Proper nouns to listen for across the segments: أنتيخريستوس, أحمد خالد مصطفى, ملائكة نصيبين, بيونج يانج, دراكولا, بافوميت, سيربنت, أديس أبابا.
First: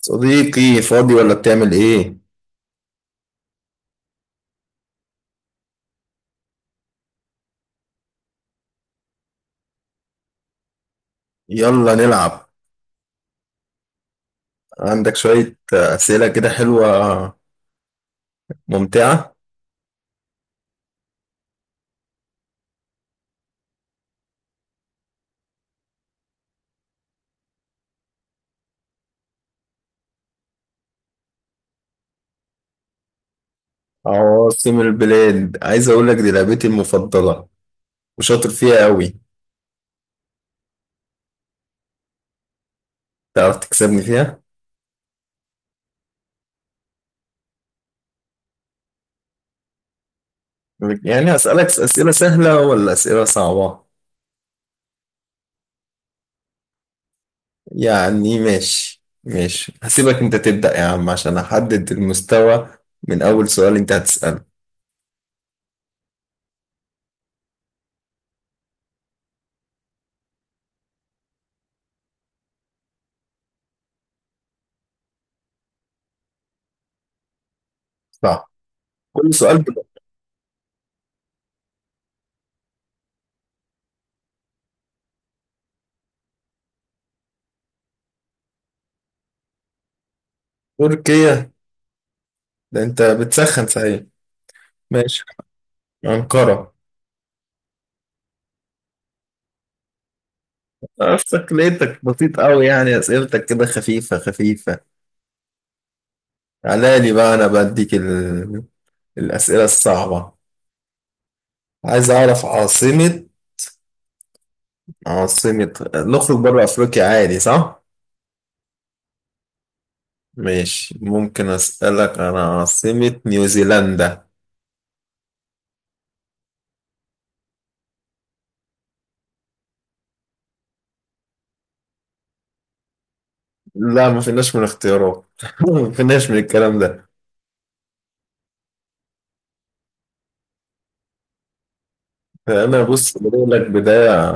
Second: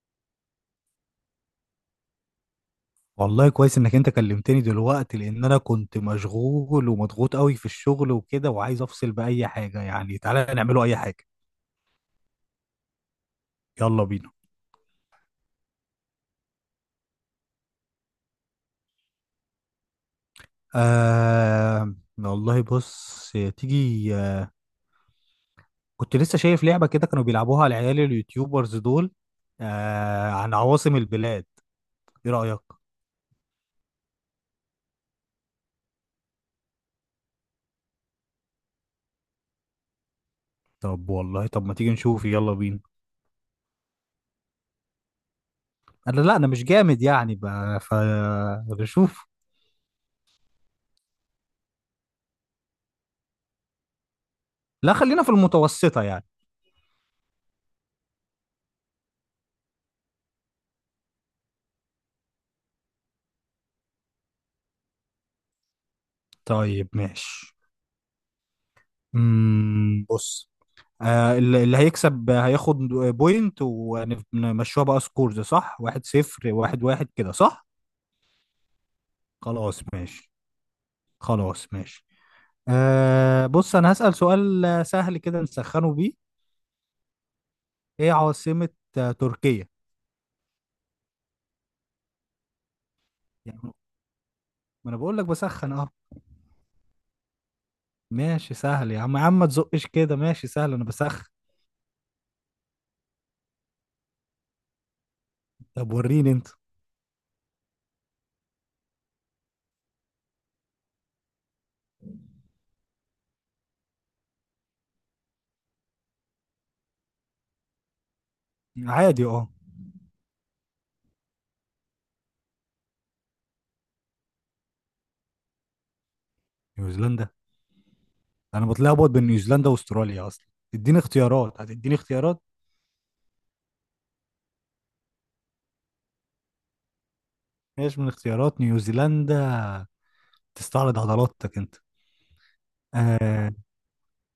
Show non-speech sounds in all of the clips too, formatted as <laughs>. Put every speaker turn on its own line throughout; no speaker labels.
صديقي فاضي ولا بتعمل ايه؟
والله كويس انك انت كلمتني دلوقتي لان انا كنت مشغول ومضغوط قوي في الشغل وكده، وعايز افصل باي حاجه يعني. تعالى نعمله اي حاجه.
يلا نلعب.
يلا بينا.
عندك شوية أسئلة كده حلوة، ممتعة.
آه والله بص، تيجي. كنت لسه شايف لعبه كده كانوا بيلعبوها العيال اليوتيوبرز دول، آه عن عواصم البلاد. ايه رايك؟
عواصم البلاد؟ عايز أقولك دي لعبتي المفضلة وشاطر فيها قوي.
طب والله، طب ما تيجي نشوف، يلا بينا.
تعرف تكسبني فيها؟
انا لا، انا مش جامد يعني بقى، فنشوف.
يعني هسألك أسئلة سهلة ولا أسئلة صعبة؟
لا خلينا في المتوسطه يعني.
يعني ماشي، هسيبك أنت تبدأ يا عم عشان أحدد المستوى من أول سؤال أنت هتسأله.
طيب ماشي. بص، اللي هيكسب هياخد بوينت، ونمشوها بقى سكورز، صح؟ واحد صفر، واحد واحد كده، صح.
صح، كل سؤال
خلاص
بدأ.
ماشي. خلاص ماشي. آه بص، انا هسأل سؤال سهل كده نسخنه بيه. ايه عاصمة تركيا؟
تركيا؟ ده أنت
يعني
بتسخن صحيح.
ما انا بقول
ماشي،
لك بسخن، اه.
أنقرة.
ماشي سهل يا عم، يا عم ما تزقش كده، ماشي سهل، انا بسخن.
عرفتك، لقيتك بسيط قوي، يعني اسئلتك كده خفيفة خفيفة.
طب وريني انت.
على لي بقى، انا بديك الاسئلة الصعبة. عايز اعرف عاصمة، عاصمة، نخرج بره افريقيا عادي صح؟
عادي اه.
ماشي، ممكن اسألك انا عاصمة نيوزيلندا.
نيوزيلندا، انا بتلخبط بين نيوزيلندا واستراليا اصلا. اديني اختيارات، هتديني اختيارات؟
لا ما فيناش من اختيارات <laughs> ما فيناش من الكلام ده.
ماشي من اختيارات نيوزيلندا، تستعرض عضلاتك انت.
انا بص بقول
آه.
لك بداية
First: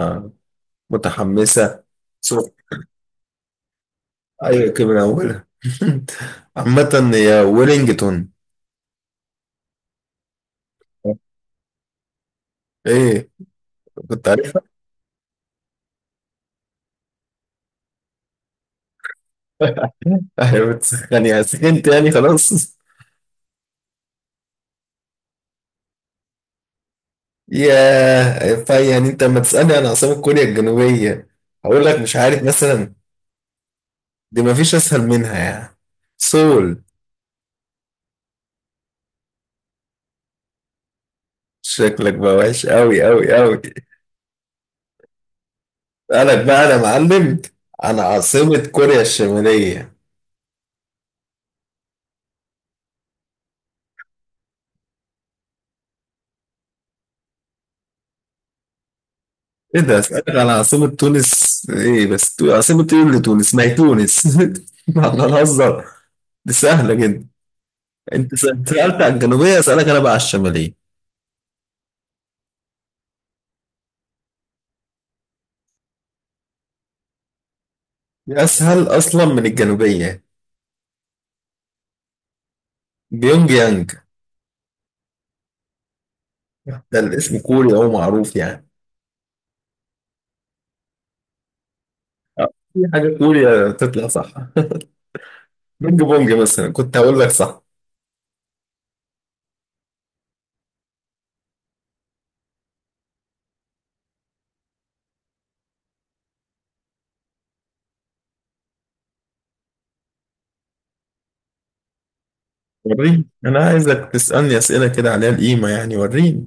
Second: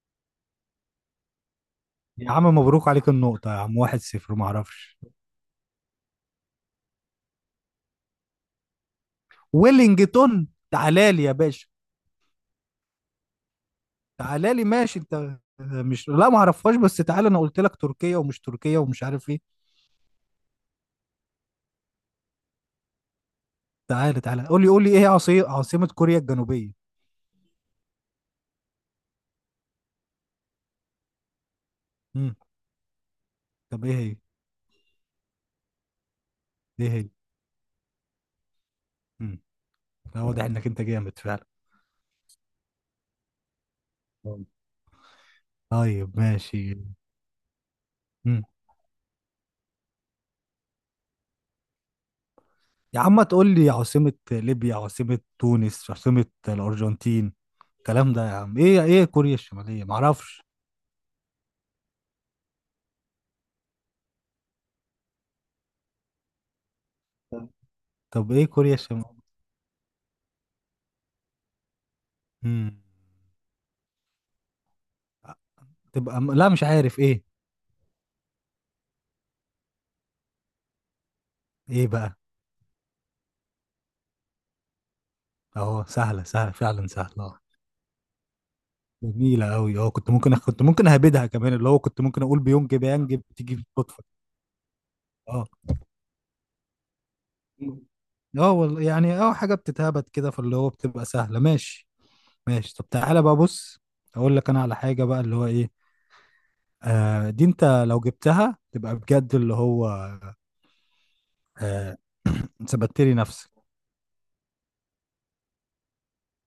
متحمسة.
يا عم
صوت!
مبروك عليك النقطة يا عم، واحد صفر، ما
ايوه كده من
اعرفش.
اولها. <laughs> عامة هي ويلينجتون.
ويلينجتون، تعالى لي يا باشا.
ايه، كنت
تعالى
عارفها.
لي ماشي، انت مش، لا ما اعرفهاش، بس تعالى، انا قلت لك تركيا ومش تركيا ومش عارف ايه.
<laughs> ايوه بتسخني، سخنت يعني خلاص.
تعالى تعالى، قول لي قول لي، ايه هي عاصمة كوريا الجنوبية؟
ياه، فا يعني انت لما تسألني عن عاصمة كوريا الجنوبية هقول لك مش
امم
عارف مثلا؟
طب ايه هي؟
دي مفيش اسهل منها يعني. سول.
ايه هي؟ امم لا، واضح انك انت جامد فعلا.
شكلك بقى وحش قوي قوي قوي.
طيب
اسألك بقى
ماشي.
انا معلم عن
مم.
عاصمة كوريا الشمالية.
يا عم تقول لي عاصمة ليبيا، عاصمة تونس، عاصمة الأرجنتين، الكلام ده يا عم، ايه؟ ايه كوريا
ايه
الشمالية،
ده؟ اسألك
معرفش.
عن عاصمة تونس؟ ايه بس عاصمة ايه اللي تونس؟ ما هي تونس. <laughs> احنا نهزر، دي سهلة جدا.
طب
انت
ايه كوريا
سألت عن
الشمالية؟
الجنوبية، اسألك انا بقى على الشمالية.
امم تبقى لا مش عارف ايه.
أسهل أصلا من الجنوبية.
ايه بقى؟
بيونج يانج.
اهو، سهلة سهلة فعلا،
ده
سهلة
الاسم
اه.
كوري أو معروف يعني.
جميلة قوي اه، كنت ممكن كنت ممكن اهبدها كمان، اللي هو كنت ممكن اقول
أه،
بيونج
أي
بيانج،
حاجة
بتيجي
كوريا
بالصدفة.
تطلع صح.
اه.
بينج بونج مثلا كنت هقول لك صح.
اه والله يعني، اه حاجة بتتهبد كده، فاللي هو بتبقى سهلة، ماشي. ماشي طب، تعالى بقى بص، اقول لك انا على حاجة بقى، اللي هو ايه. آه دي انت لو جبتها تبقى بجد، اللي هو. آه. <clears throat> ثبتت لي
وريني
نفسك.
أنا، عايزك تسألني أسئلة كده عليها القيمة يعني، وريني.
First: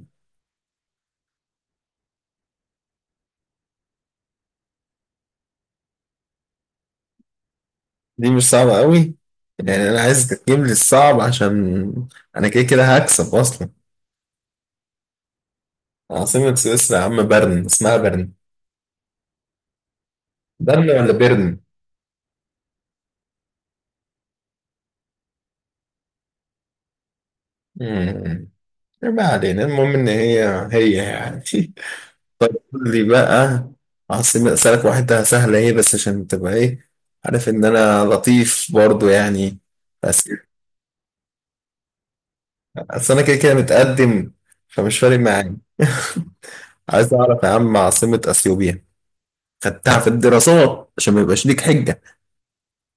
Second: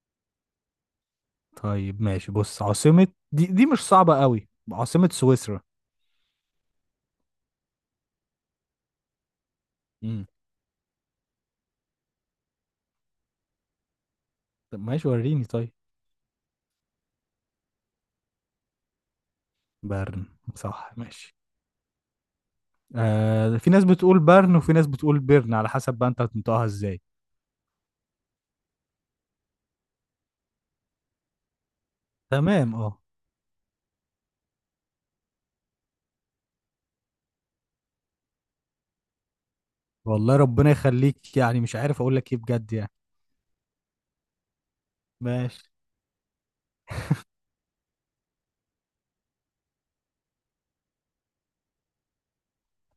طيب ماشي بص، عاصمة، دي مش صعبة قوي، عاصمة سويسرا.
دي مش صعبة قوي. يعني أنا
امم
عايزك تجيب لي الصعب عشان أنا كده كده هكسب أصلا.
طب ماشي وريني طيب.
عاصمة سويسرا يا عم برن، اسمها برن.
برن،
برن
صح
ولا
ماشي.
بيرن؟
آه، في ناس بتقول برن وفي ناس بتقول بيرن، على حسب بقى انت هتنطقها ازاي.
امم ما علينا، المهم إن هي هي يعني. <laughs> طيب
تمام
قول
اه.
لي بقى عاصمة، أسألك واحدة سهلة ايه بس عشان تبقى ايه، عارف إن أنا لطيف برضو يعني. بس
والله ربنا يخليك، يعني مش عارف اقول لك ايه بجد يعني.
أصل أنا كده كده متقدم، فمش فارق معايا.
ماشي.
<laughs> عايز أعرف يا عم عاصمة أثيوبيا. خدتها في الدراسات عشان ما يبقاش ليك حجة.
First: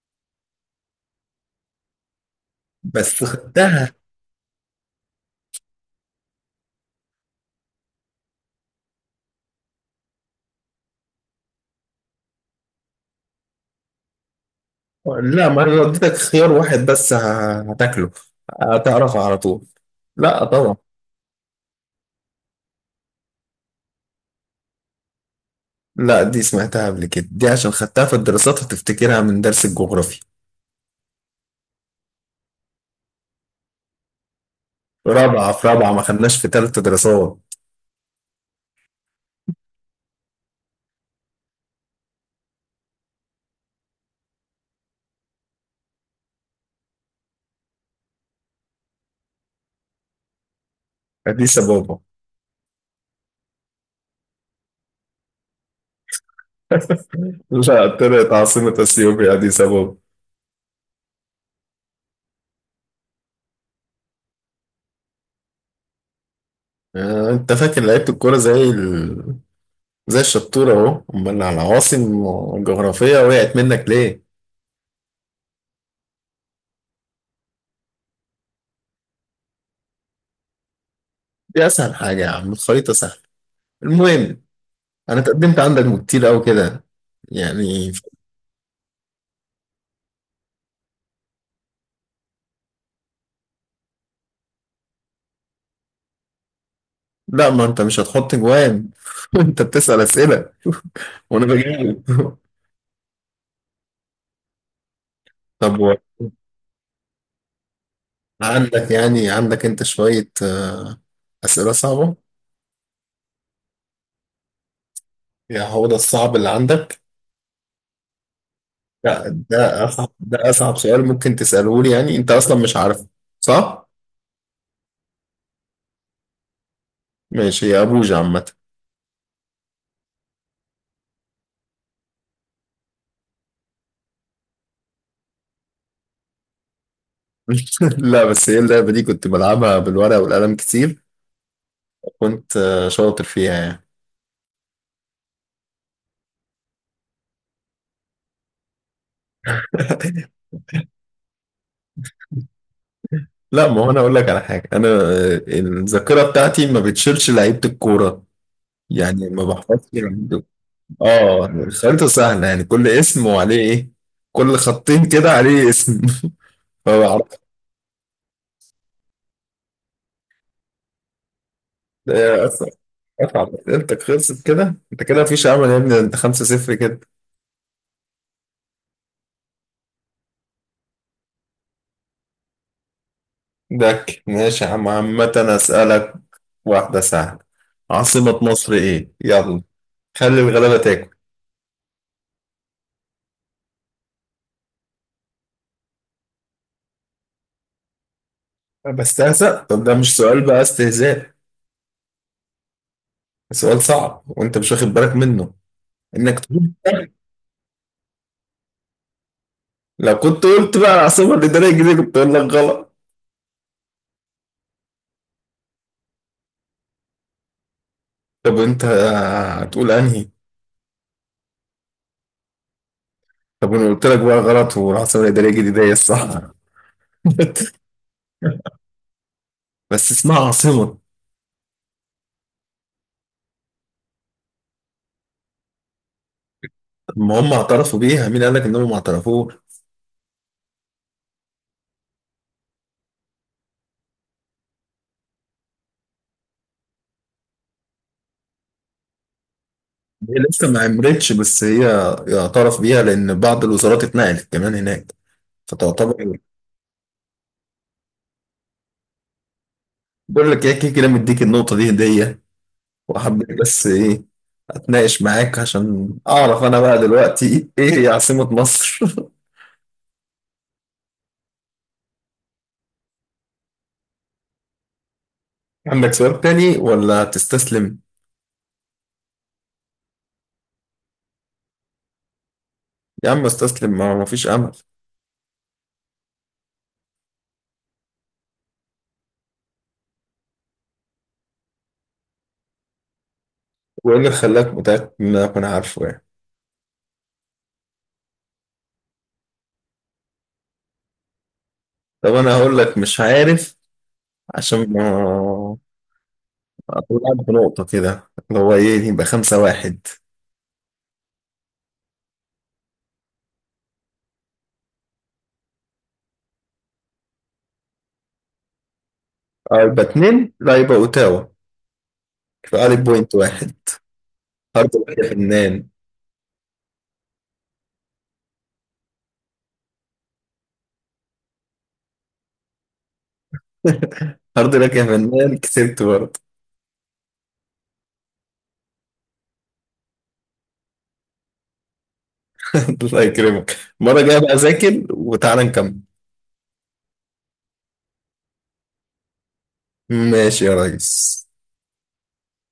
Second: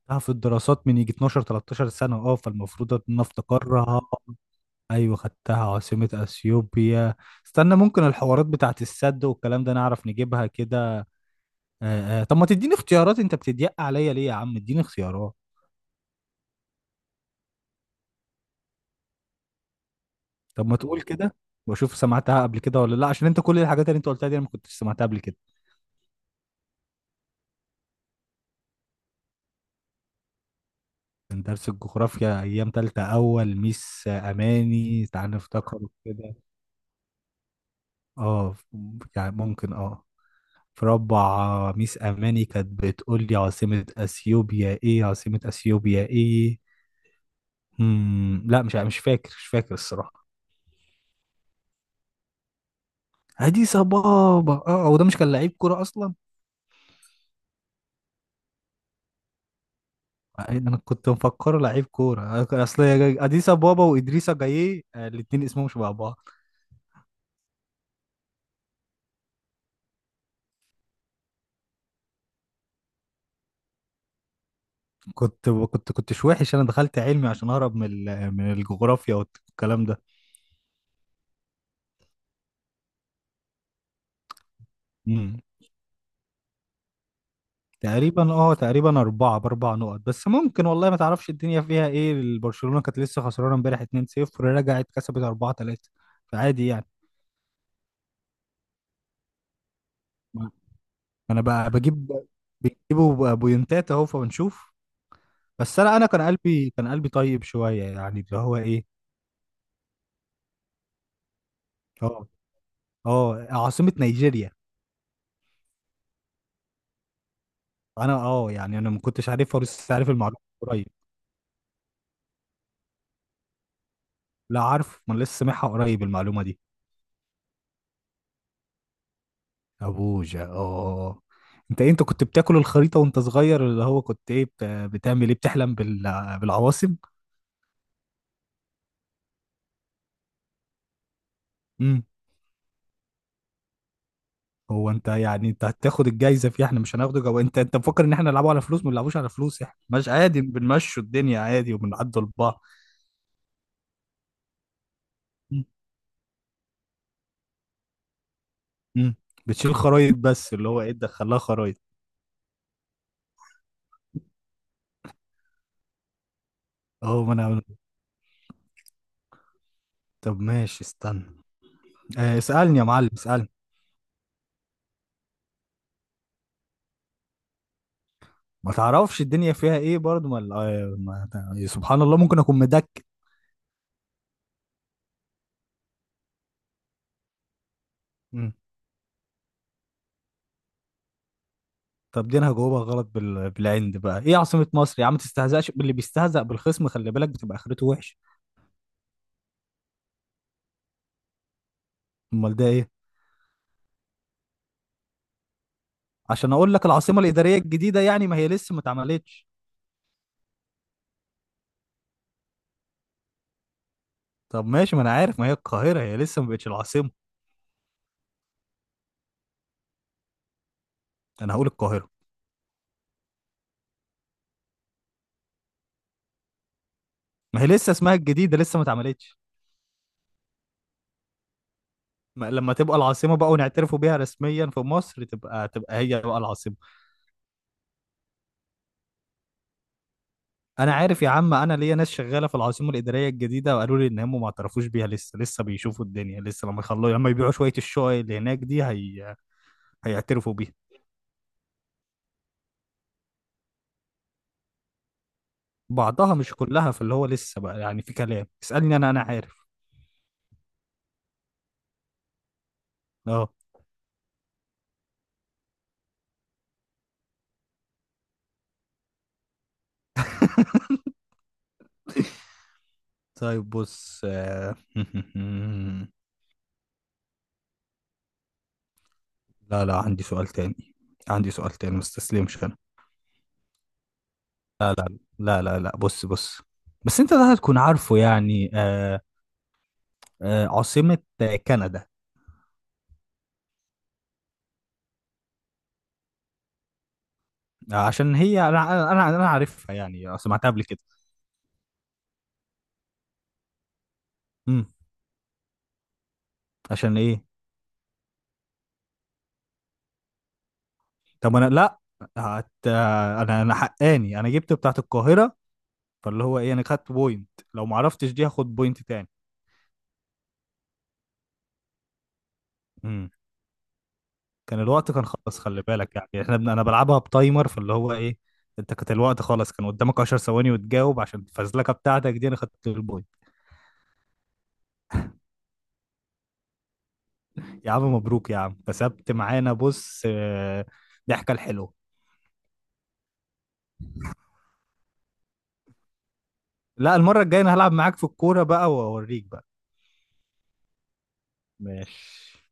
خدتها في الدراسات من يجي 12 13 سنة، اه، فالمفروض ان أنا
بس خدتها.
افتكرها. ايوه خدتها، عاصمة اثيوبيا، استنى، ممكن الحوارات بتاعت السد والكلام ده نعرف نجيبها كده. آه آه. طب ما تديني اختيارات، انت بتضيق عليا ليه يا عم، اديني اختيارات.
لا ما أنا لو اديتك خيار واحد بس هتاكله، هتعرفها على طول. لا
طب
طبعا.
ما تقول كده، واشوف سمعتها قبل كده ولا لا، عشان انت كل الحاجات اللي انت قلتها دي انا ما كنتش سمعتها قبل كده.
لا دي سمعتها قبل كده، دي عشان خدتها في الدراسات وتفتكرها من درس الجغرافيا.
كان درس الجغرافيا ايام تالتة، اول ميس اماني،
في
تعال
رابعة، في
نفتكر
رابعة، ما
كده،
خدناش في تالتة دراسات.
اه. يعني ممكن اه، في رابعة، ميس اماني كانت بتقول لي عاصمة اثيوبيا ايه، عاصمة اثيوبيا ايه. لا، مش فاكر، مش فاكر الصراحة.
أديس أبابا.
ادي صبابة، اه، وده مش كان لعيب كورة اصلا؟
<laughs> لا طلعت عاصمة أثيوبيا أديس أبابا.
إيه، انا كنت مفكره لعيب كوره. أنا اصل اديسا بابا وادريسا جايه، الاتنين اسمهم شبه بعض.
آه، أنت فاكر لعيبة الكورة زي زي الشطورة أهو، أمال العواصم الجغرافية وقعت منك ليه؟
كنت كنتش وحش، انا دخلت علمي عشان اهرب من من الجغرافيا والكلام ده.
دي أسهل حاجة يا عم، الخريطة سهلة. المهم، أنا
امم.
تقدمت عندك كتير أوي كده يعني.
تقريبا اه، تقريبا اربعه باربع نقط، بس ممكن، والله ما تعرفش الدنيا فيها ايه، برشلونه كانت لسه خسرانه امبارح 2-0، رجعت كسبت 4-3، فعادي يعني.
لا ما أنت مش هتحط جوان. <laughs> أنت بتسأل أسئلة
انا
وأنا
بقى
بجاوب.
بجيب، بيجيبوا بوينتات اهو، فبنشوف.
<laughs>
بس
طب
انا، انا كان قلبي طيب شويه يعني، اللي هو ايه.
عندك يعني، عندك أنت شوية أسئلة صعبة؟
اه. اه عاصمة نيجيريا.
يعني هو ده الصعب اللي عندك؟
انا اه يعني، انا ما
لا
كنتش عارفها
ده
ولسه
أصعب،
عارف المعلومة
ده أصعب
قريب.
سؤال ممكن تسأله لي، يعني أنت أصلا مش عارفه صح؟
لا عارف، ما أنا لسه سامعها قريب المعلومة دي.
ماشي يا أبوجة. عامة،
ابوجا اه، آه. آه. انت إيه، انت كنت بتاكل الخريطة وانت صغير، اللي هو كنت ايه، بتعمل ايه، بتحلم بالعواصم.
<laughs> لا بس هي اللعبة دي كنت بلعبها بالورقة والقلم كتير.
امم.
كنت شاطر فيها يعني.
هو انت يعني، انت هتاخد الجايزة فيها؟ احنا مش هناخده جو، انت انت مفكر ان احنا نلعبه على فلوس؟ ما نلعبوش على فلوس، احنا مش عادي
<laughs>
بنمشوا الدنيا عادي وبنعدوا لبعض.
لا ما هو أنا أقول لك على حاجة، أنا
أمم،
الذاكرة بتاعتي ما بتشيلش لعيبة الكورة.
أمم.
يعني ما
بتشيل
بحفظش
خرايط
لعيبة.
بس، اللي هو ايه، تدخلها
آه
خرايط.
الخريطة سهلة يعني، كل اسم وعليه إيه، كل خطين كده عليه اسم.
اه
<laughs>
ما انا، طب ماشي استنى.
فبعرف.
اسألني يا معلم، اسألني.
اتعب، اسئلتك خلصت كده، انت كده مفيش امل يا ابني، انت 5-0 كده.
ما تعرفش الدنيا فيها ايه برضه، ما ما سبحان الله، ممكن اكون مدك.
دك، ماشي يا عم. عامة اسألك واحدة سهلة، عاصمة
مم.
مصر ايه؟ يلا، خلي الغلابة تاكل.
طب دي انا هجاوبها غلط بالعند بقى. ايه عاصمة مصر يا عم، ما تستهزأش، اللي بيستهزأ بالخصم خلي بالك بتبقى اخرته وحش.
بس هسأل، طب ده مش سؤال بقى، استهزاء ده
امال ده ايه؟
سؤال صعب وانت مش واخد بالك منه، انك
عشان
تقول
اقول لك
<laughs> سهل.
العاصمة الإدارية الجديدة يعني، ما هي لسه ما اتعملتش.
لو كنت قلت بقى العاصمة الإدارية الجديدة كنت اقول لك غلط.
طب ماشي، ما انا عارف، ما هي القاهرة، هي لسه ما بقتش العاصمة.
طب انت هتقول انهي؟
انا هقول القاهرة.
طب انا قلت لك بقى غلط، والعاصمة الإدارية الجديدة هي الصح.
ما هي لسه اسمها الجديدة، لسه
<laughs>
ما اتعملتش.
بس اسمها عاصمة.
لما تبقى العاصمة بقى ونعترفوا بيها رسميا في مصر، تبقى، تبقى هي بقى العاصمة.
ما هم اعترفوا بيها، مين قال لك انهم ما اعترفوش؟
انا عارف يا عم، انا ليا ناس شغاله في العاصمه الاداريه الجديده وقالوا لي ان هم ما اعترفوش بيها لسه، لسه بيشوفوا الدنيا، لسه لما يخلوا، لما يبيعوا شويه الشقق اللي هناك دي، هي
هي
هيعترفوا
لسه
بيها.
ما عملتش بس هي يعترف بيها لان بعض الوزارات اتنقلت كمان هناك،
بعضها
فتعتبر.
مش كلها، فاللي هو لسه بقى يعني في كلام، اسالني، انا انا عارف.
بقول لك ايه، كده كده مديك النقطه دي هديه،
اه.
وحبيت بس ايه، اتناقش معاك عشان اعرف انا بقى دلوقتي ايه هي عاصمه مصر.
<laughs> طيب بص،
<laughs> عندك
<laughs>
سؤال تاني ولا تستسلم؟
لا لا، عندي سؤال تاني، عندي سؤال تاني، ما استسلمش انا.
يا عم استسلم، ما ما فيش امل.
لا لا لا، بص بص، بس انت ده هتكون عارفه يعني. آه. آه عاصمة كندا.
وايه اللي خلاك متاكد ان انا اكون عارفه يعني؟
عشان هي، انا عارفها يعني، سمعتها قبل كده.
طب انا هقول لك مش عارف،
امم.
عشان ما
عشان ايه؟
طلعت بنقطة كده، اللي هو ايه يبقى 5-1.
طب انا لا. انا انا حقاني، انا جبت بتاعت القاهرة، فاللي هو ايه، انا خدت بوينت، لو ما عرفتش دي هاخد بوينت تاني.
اه يبقى اتنين، لا يبقى اوتاوا، يبقى عليك
امم.
بوينت واحد.
كان
هارد
الوقت
لك
كان
يا
خلاص، خلي
فنان.
بالك يعني، احنا انا بلعبها بتايمر، فاللي هو ايه، انت كانت الوقت خلاص كان قدامك 10 ثواني وتجاوب، عشان الفزلكه بتاعتك دي انا خدت البوينت.
<laughs> هارد لك يا فنان، كسبت برضه.
يا عم مبروك يا عم، كسبت معانا بص، ضحكه الحلوه.
<laughs> الله يكرمك، المرة الجاية بقى أذاكر وتعالى نكمل.
لا، المره الجايه انا هلعب معاك في الكوره بقى واوريك بقى.
ماشي يا ريس.
ماشي.